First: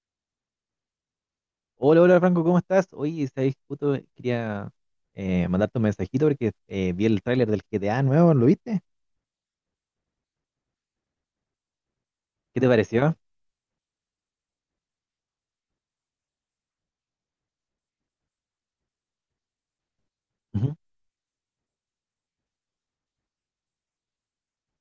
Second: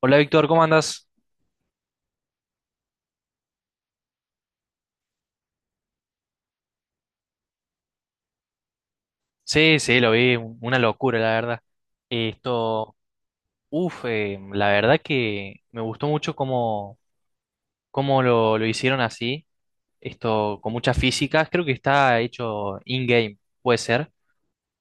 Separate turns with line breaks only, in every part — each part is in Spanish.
Hola Víctor, ¿cómo andas?
Hola, hola Franco, ¿cómo estás? Oye, sabes, justo quería mandarte un mensajito porque vi el tráiler del GTA nuevo, ¿lo viste?
Sí, sí, lo vi, una locura, la verdad.
¿Qué te
Esto,
pareció?
uff, la verdad que me gustó mucho cómo, cómo lo hicieron así, esto con
Ujú.
muchas físicas, creo que está hecho in-game, puede ser.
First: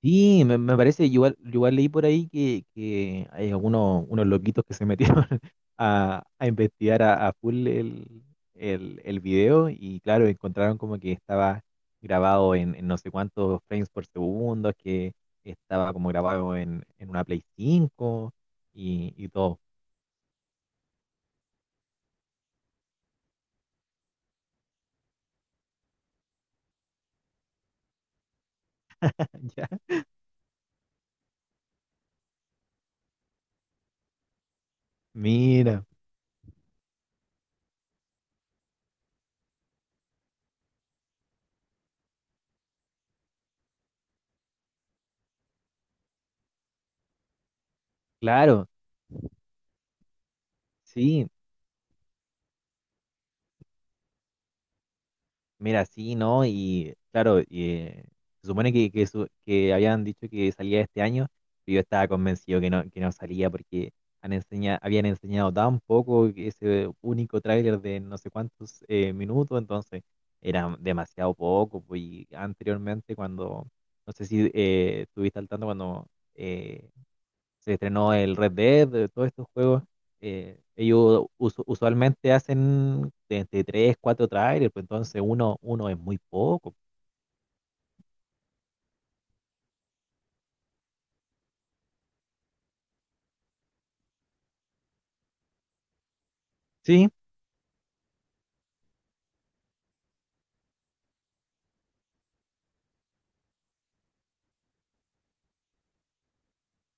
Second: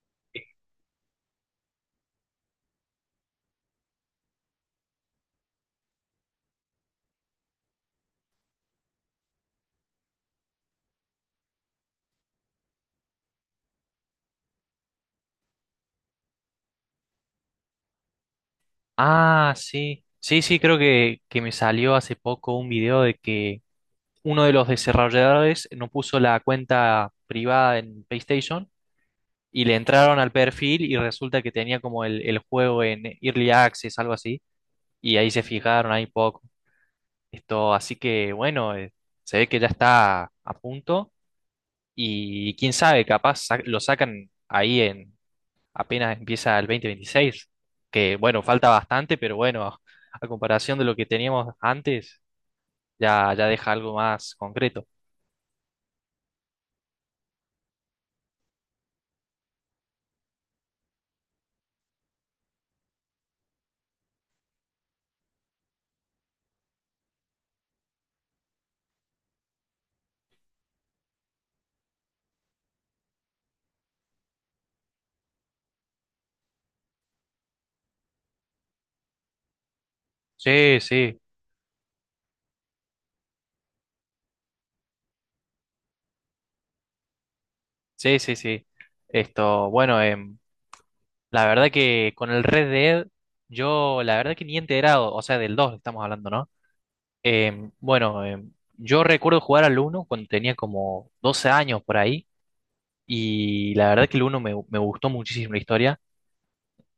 Sí, me parece, yo igual leí por ahí que hay algunos unos loquitos que se metieron a investigar a full el video y claro, encontraron como que estaba grabado en no sé cuántos frames por segundo, que estaba como grabado en una Play 5 y
Ah,
todo.
sí, sí, sí, creo que me salió hace poco un video de que uno de los desarrolladores no puso la cuenta privada en PlayStation y le
Ya.
entraron al perfil y resulta que tenía como el juego en Early Access, algo así. Y ahí se
Mira.
fijaron ahí poco. Así que bueno, se ve que ya está a punto y quién sabe, capaz lo sacan ahí en apenas empieza el 2026, que bueno,
Claro,
falta bastante, pero bueno, a comparación de lo que
sí,
teníamos antes, ya deja algo más concreto.
mira, sí, ¿no? Y claro, se supone que habían dicho que salía este año, pero yo estaba convencido que no salía porque habían enseñado tan poco que ese único tráiler de no sé cuántos minutos, entonces era demasiado poco, pues. Y anteriormente cuando, no sé si estuviste al tanto cuando eh, se estrenó el Red Dead, de todos estos juegos. eh,
Sí, sí,
ellos usu- usualmente hacen de entre 3, 4 trailers, pues entonces uno es muy poco.
sí, sí, sí. Esto, bueno, em, la verdad que con el Red Dead, yo la verdad que ni he enterado, o sea, del 2 estamos hablando, ¿no?
Sí,
Eh, bueno, eh, yo recuerdo jugar al uno cuando tenía como 12 años por ahí y la verdad que el uno me gustó muchísimo la historia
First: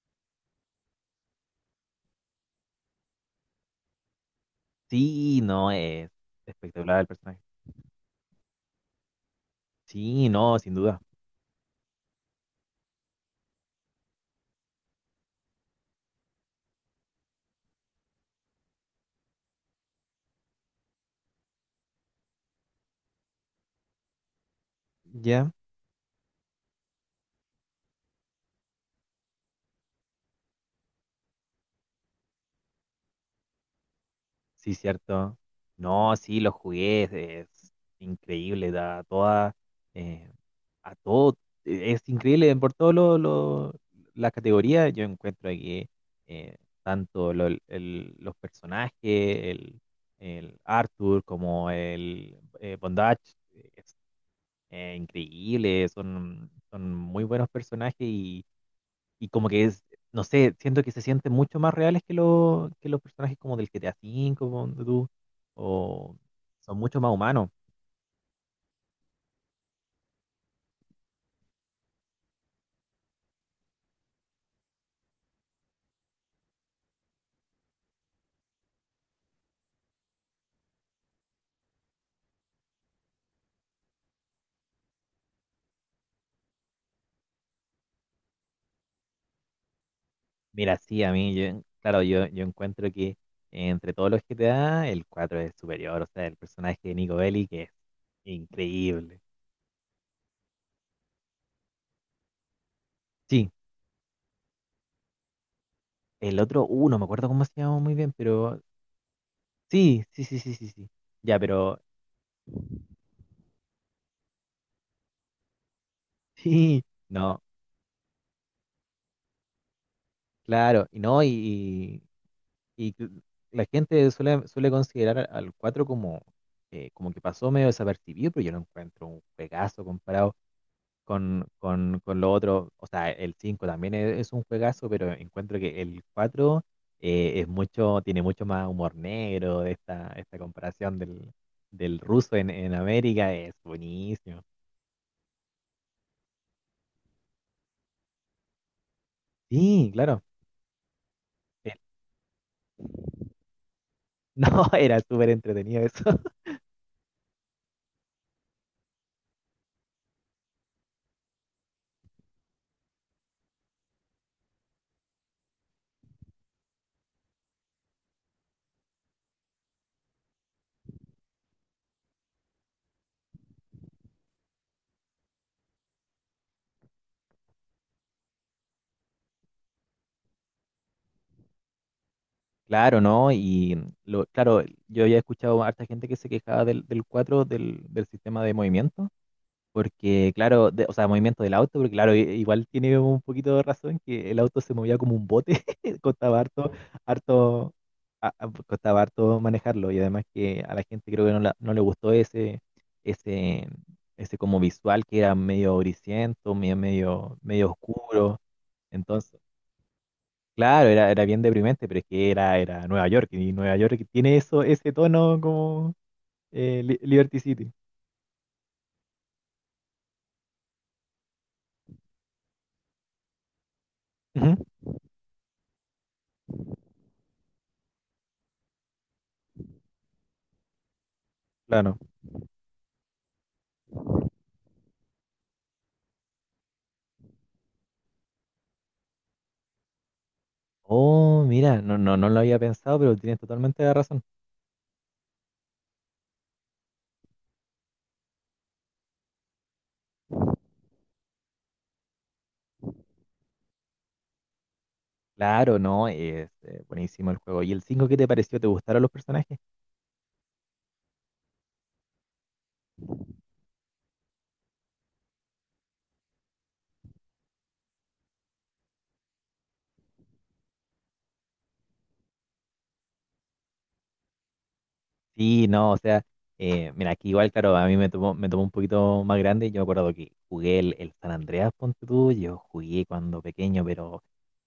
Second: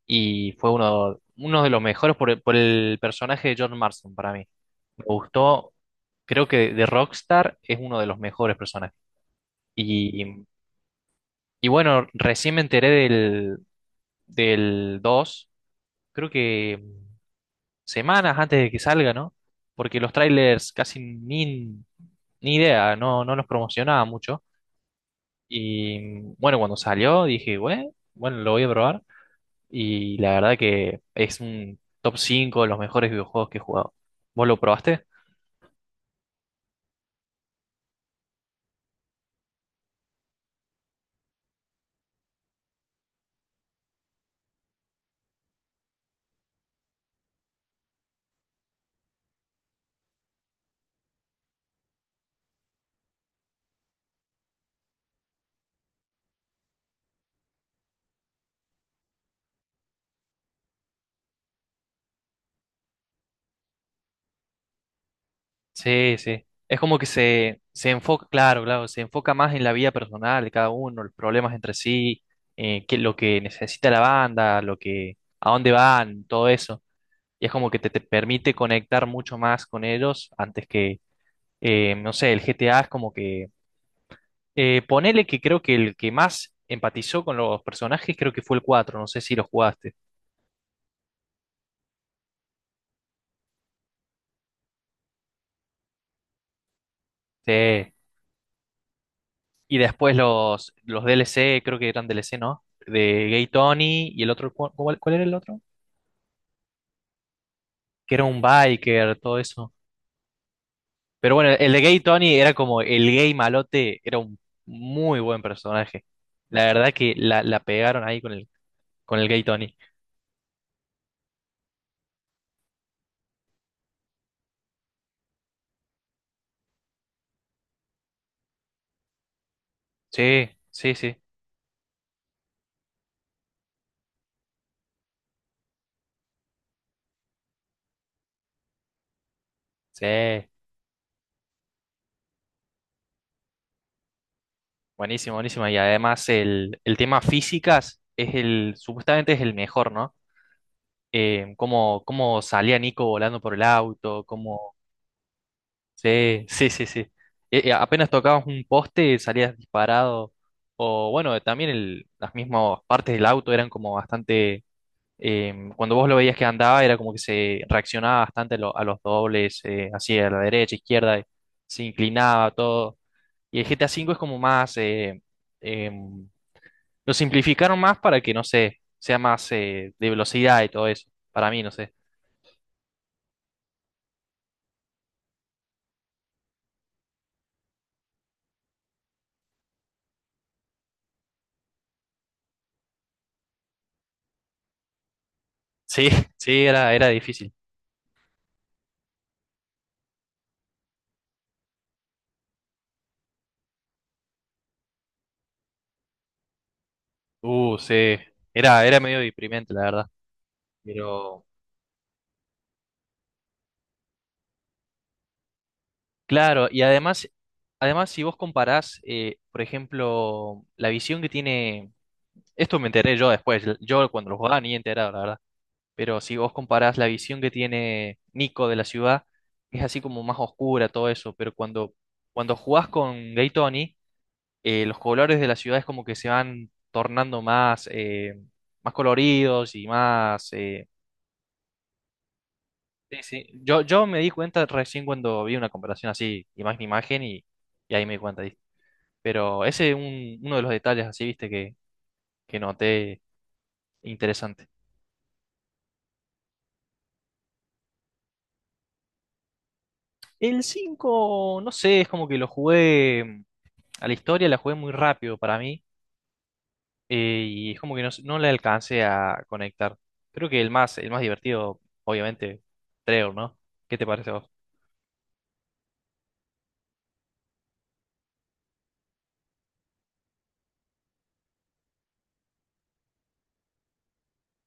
y fue uno de los mejores por el personaje de John Marston para mí. Me
sí, no,
gustó,
es
creo que de
espectacular el personaje.
Rockstar es uno de los mejores personajes. Y,
Sí, no, sin duda.
y bueno, recién me enteré del 2, creo que semanas antes de que salga, ¿no? Porque los trailers casi ni, ni idea, no, no los promocionaba mucho.
Ya.
Y bueno, cuando salió dije, bueno, bueno, lo voy a probar. Y la verdad que es un top 5 de los mejores videojuegos que he jugado. ¿Vos lo
Sí,
probaste?
cierto. No, sí, lo jugué, es increíble, da toda, eh, a todo, e, es increíble por todo la categoría, yo encuentro que eh, tanto los personajes, el Arthur como el Bondage, es increíble, son, son muy buenos personajes y como que no sé, siento que se sienten mucho más reales que los personajes como del GTA V, como de tú,
Sí,
o
sí.
son
Es como
mucho
que
más humanos.
se enfoca, claro, claro, se enfoca más en la vida personal de cada uno, los problemas entre sí, lo que necesita la banda, lo que, a dónde van, todo eso. Y es como que te permite conectar mucho más con ellos antes que, no sé, el GTA es como que ponele que creo que el que más empatizó con los personajes creo que fue el cuatro, no sé si los jugaste.
Mira, sí, a mí, yo, claro, yo encuentro que entre todos los GTA, el 4 es superior, o sea, el personaje de Nico Bellic es
Sí.
increíble.
Y después los D L C, creo que eran D L C, ¿no? De Gay
Sí,
Tony y el otro, ¿cuál, cuál era el otro?
el otro, no me acuerdo cómo se llama muy bien,
Que era un
pero
biker, todo eso.
sí, sí, sí, sí, sí, sí.
Pero
Ya,
bueno, el de
pero
Gay Tony era como el gay malote, era un muy buen personaje. La
sí,
verdad que
no,
la pegaron ahí con con el Gay Tony.
claro, y no, y que la gente suele, suele considerar al 4 como, como que pasó medio desapercibido, pero yo lo encuentro un juegazo comparado
Sí, sí, sí,
con con lo otro. O sea, el 5 también es un juegazo, pero encuentro que el 4 es mucho, tiene mucho más humor negro. De
sí.
Esta, esta comparación del ruso en América es buenísimo.
Buenísimo, buenísimo. Y además el tema físicas es el, supuestamente es el
Sí,
mejor, ¿no?
claro. Eh,
Cómo, cómo salía Nico volando por el auto,
no,
cómo...
era súper entretenido eso.
Sí, sí, sí, sí. Apenas tocabas un poste, salías disparado. O bueno, también las mismas partes del auto eran como bastante... cuando vos lo veías que andaba, era como que se reaccionaba bastante a los dobles, así a la derecha, izquierda, se inclinaba todo. Y el GTA V es como más... em, lo simplificaron más para que, no sé, sea más de velocidad y todo eso. Para mí, no sé.
Claro, ¿no? Y lo, claro, yo ya he escuchado a harta gente que se quejaba del 4, del sistema de movimiento, porque claro, de- o sea, movimiento del auto, porque claro, i- igual tiene un poquito de razón que el auto se movía como un bote,
Sí,
costaba
sí,
harto,
era, era difícil.
harto, a- costaba harto manejarlo y además que a la gente creo que no, la- no le gustó ese, ese como visual que era medio grisiento, medio, medio, medio
Sí.
oscuro.
Era, era medio deprimente, la verdad.
Claro, era, era bien
Pero,
deprimente, pero es que era, era Nueva York, y Nueva York tiene eso, ese tono como
claro, y además,
Liberty City.
además si vos comparás, por ejemplo, la visión que tiene, esto me enteré yo después, yo cuando lo
Ujú,
jugaba ni enterado, la verdad, pero si vos comparás la visión que tiene Nico de la ciudad, es así como más oscura, todo eso, pero cuando,
claro.
cuando jugás con Gay, los colores de las ciudades como que se van tornando más, más coloridos y más...
Oh, mira, no, no, no lo había pensado, pero
sí,
tienes
sí.
totalmente la
Yo me
razón.
di cuenta recién cuando vi una comparación así, imagen a imagen, y ahí me di cuenta. ¿Viste? Pero ese es uno de los detalles así, viste, que noté interesante.
Claro, no, es buenísimo el juego. ¿Y el 5 qué te pareció? ¿Te gustaron los personajes?
El 5 no sé, es como que lo jugué a la historia, la jugué muy rápido para mí, y es como que no le alcancé a conectar. Creo que el más divertido, obviamente, Trevor, ¿no? ¿Qué te parece a vos?
Sí, no, o sea, mira, aquí igual, claro, a mí me tomó un poquito más grande. Yo me acuerdo que jugué el San Andreas, ponte tú, yo jugué cuando pequeño, pero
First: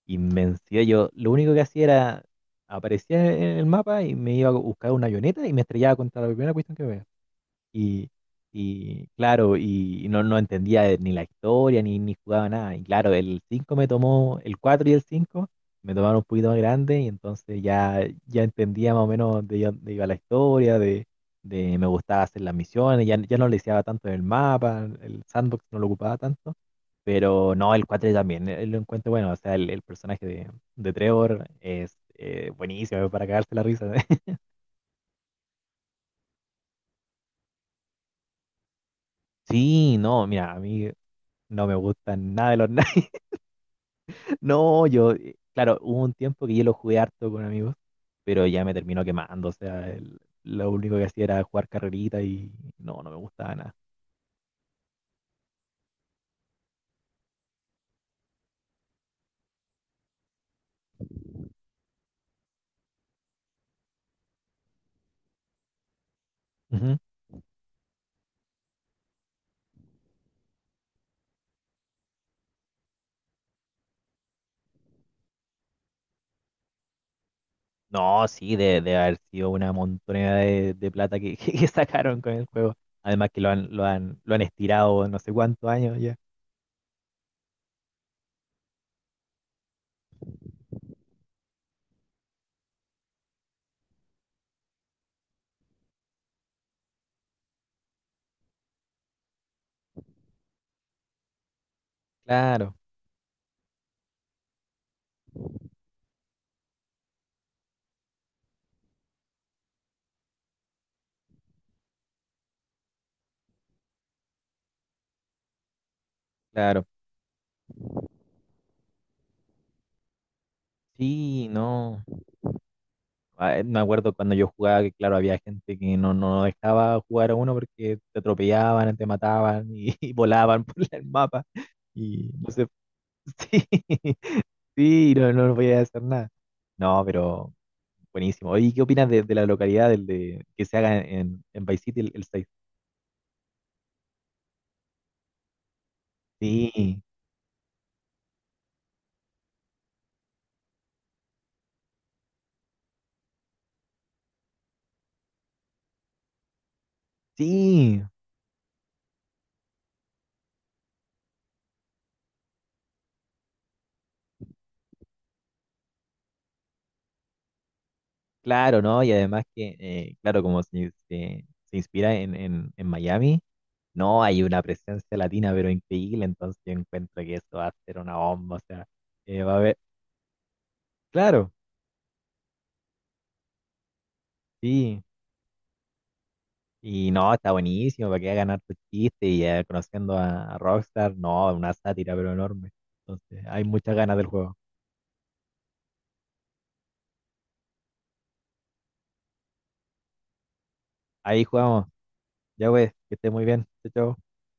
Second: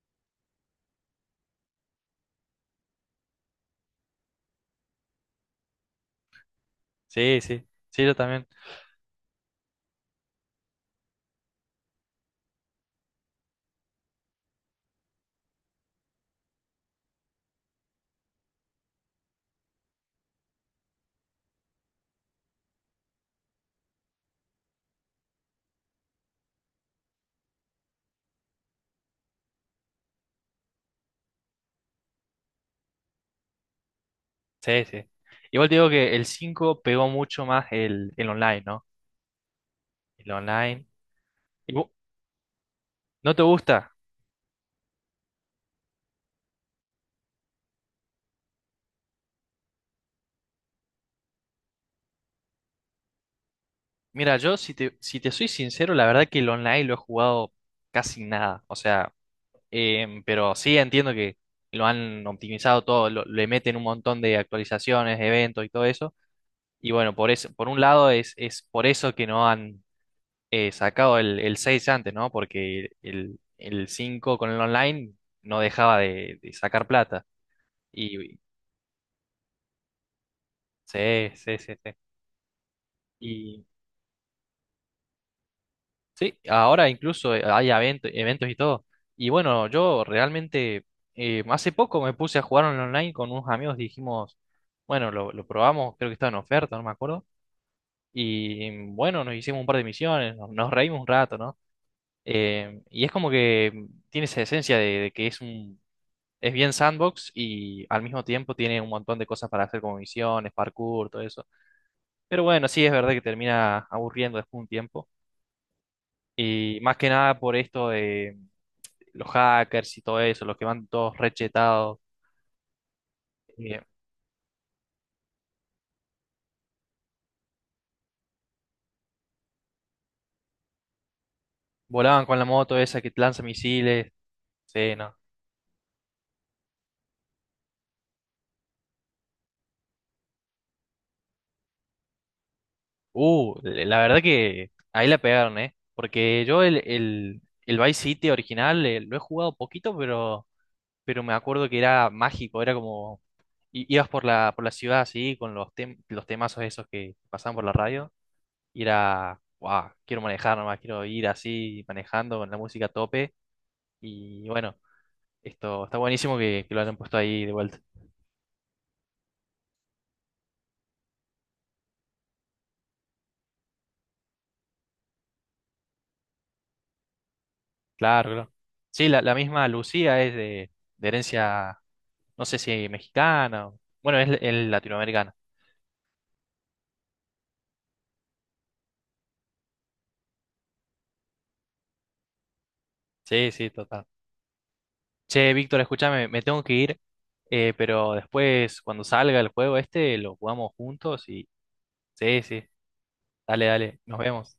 invenció. Yo lo único que hacía era, aparecía en el mapa y me iba a buscar una avioneta y me estrellaba contra la primera cuestión que veía.
Sí, sí, sí,
Y,
yo también.
y claro, y no, no entendía ni la historia, ni, ni jugaba nada. Y claro, el 4 y el 5 me tomaron un poquito más grande y entonces ya, ya entendía más o menos de dónde iba la historia, de me gustaba hacer las misiones, ya, ya no le deseaba tanto en el mapa, el sandbox no lo ocupaba tanto. Pero no, el 4 también, lo encuentro bueno, o sea, el personaje de Trevor es buenísimo para cagarse la risa.
Sí, sí. Igual te digo que el 5 pegó mucho más el online, ¿no?
Sí, no,
El
mira, a
online.
mí no
Y
me
vo-
gustan nada de los
¿No te gusta?
no, yo, claro, hubo un tiempo que yo lo jugué harto con amigos, pero ya me terminó quemando, o sea, el- lo único que hacía era jugar carrerita y no, no me gustaba nada.
Mira, yo si si te soy sincero, la verdad que el online lo he jugado casi nada. O sea, em, pero sí entiendo que lo han optimizado todo, le meten un montón de actualizaciones, eventos y todo eso. Y
Ujú.
bueno, por eso, por un lado es por eso que no han sacado el 6 antes, ¿no? Porque el 5 con el online no dejaba de sacar plata.
No,
Y
sí, de haber sido una montonera de plata
sí,
que,
sí,
que
sí, sí.
sacaron con el juego. Además que
Y
lo han estirado no sé cuántos años ya.
sí, ahora incluso hay eventos y todo. Y bueno, yo realmente hace poco me puse a jugar en online con unos amigos, dijimos, bueno, lo probamos, creo que estaba en oferta, no me acuerdo. Y bueno, nos hicimos un par de misiones, nos reímos un rato, ¿no?
Claro,
Y es como que mm, tiene esa esencia de que es un... Es bien sandbox y al mismo tiempo tiene un montón de cosas para hacer como misiones, parkour, todo eso. Pero bueno, sí es verdad que termina aburriendo después de un tiempo. Y
claro.
más que nada por esto de los hackers y todo eso, los que van todos
Sí,
rechetados.
no. Ah, me
Eh,
acuerdo cuando yo jugaba que, claro, había gente que no, no dejaba jugar a uno porque te atropellaban, te mataban y, y volaban por el mapa.
volaban
Y
con la
no sé,
moto esa que lanza
sí,
misiles. Sí,
sí,
no.
no, no voy a hacer nada. No, pero buenísimo. Oye, ¿qué opinas de la localidad del de, que se haga en Vice City el 6?
La verdad que ahí la pegaron, ¿eh? Porque yo
Sí,
el Vice City original lo he jugado poquito, pero me acuerdo que era mágico, era como ibas por por la ciudad así, con los, los temazos esos que pasaban por la
sí,
radio, y era, wow, quiero manejar nomás, quiero ir así manejando con la música a tope, y bueno, esto está buenísimo que lo hayan puesto ahí de vuelta.
claro, ¿no? Y además que, claro, como se inspira en Miami, no, hay una presencia latina, pero increíble, entonces yo encuentro que eso va a ser una
Claro, claro.
bomba, o sea,
Sí, la
va a
misma
haber,
Lucía es de
claro,
herencia, no sé si mexicana, bueno, es
sí,
latinoamericana.
y no, está buenísimo, para que hagan harto chiste y conociendo a Rockstar, no, una sátira, pero enorme, entonces
Sí,
hay
sí,
muchas
total.
ganas del juego.
Che, Víctor, escúchame, me tengo que ir, pero después, cuando salga el juego este, lo jugamos juntos
Ahí
y...
jugamos,
Sí, sí,
ya pues, que esté muy bien,
dale,
chao,
dale,
chao.
nos vemos.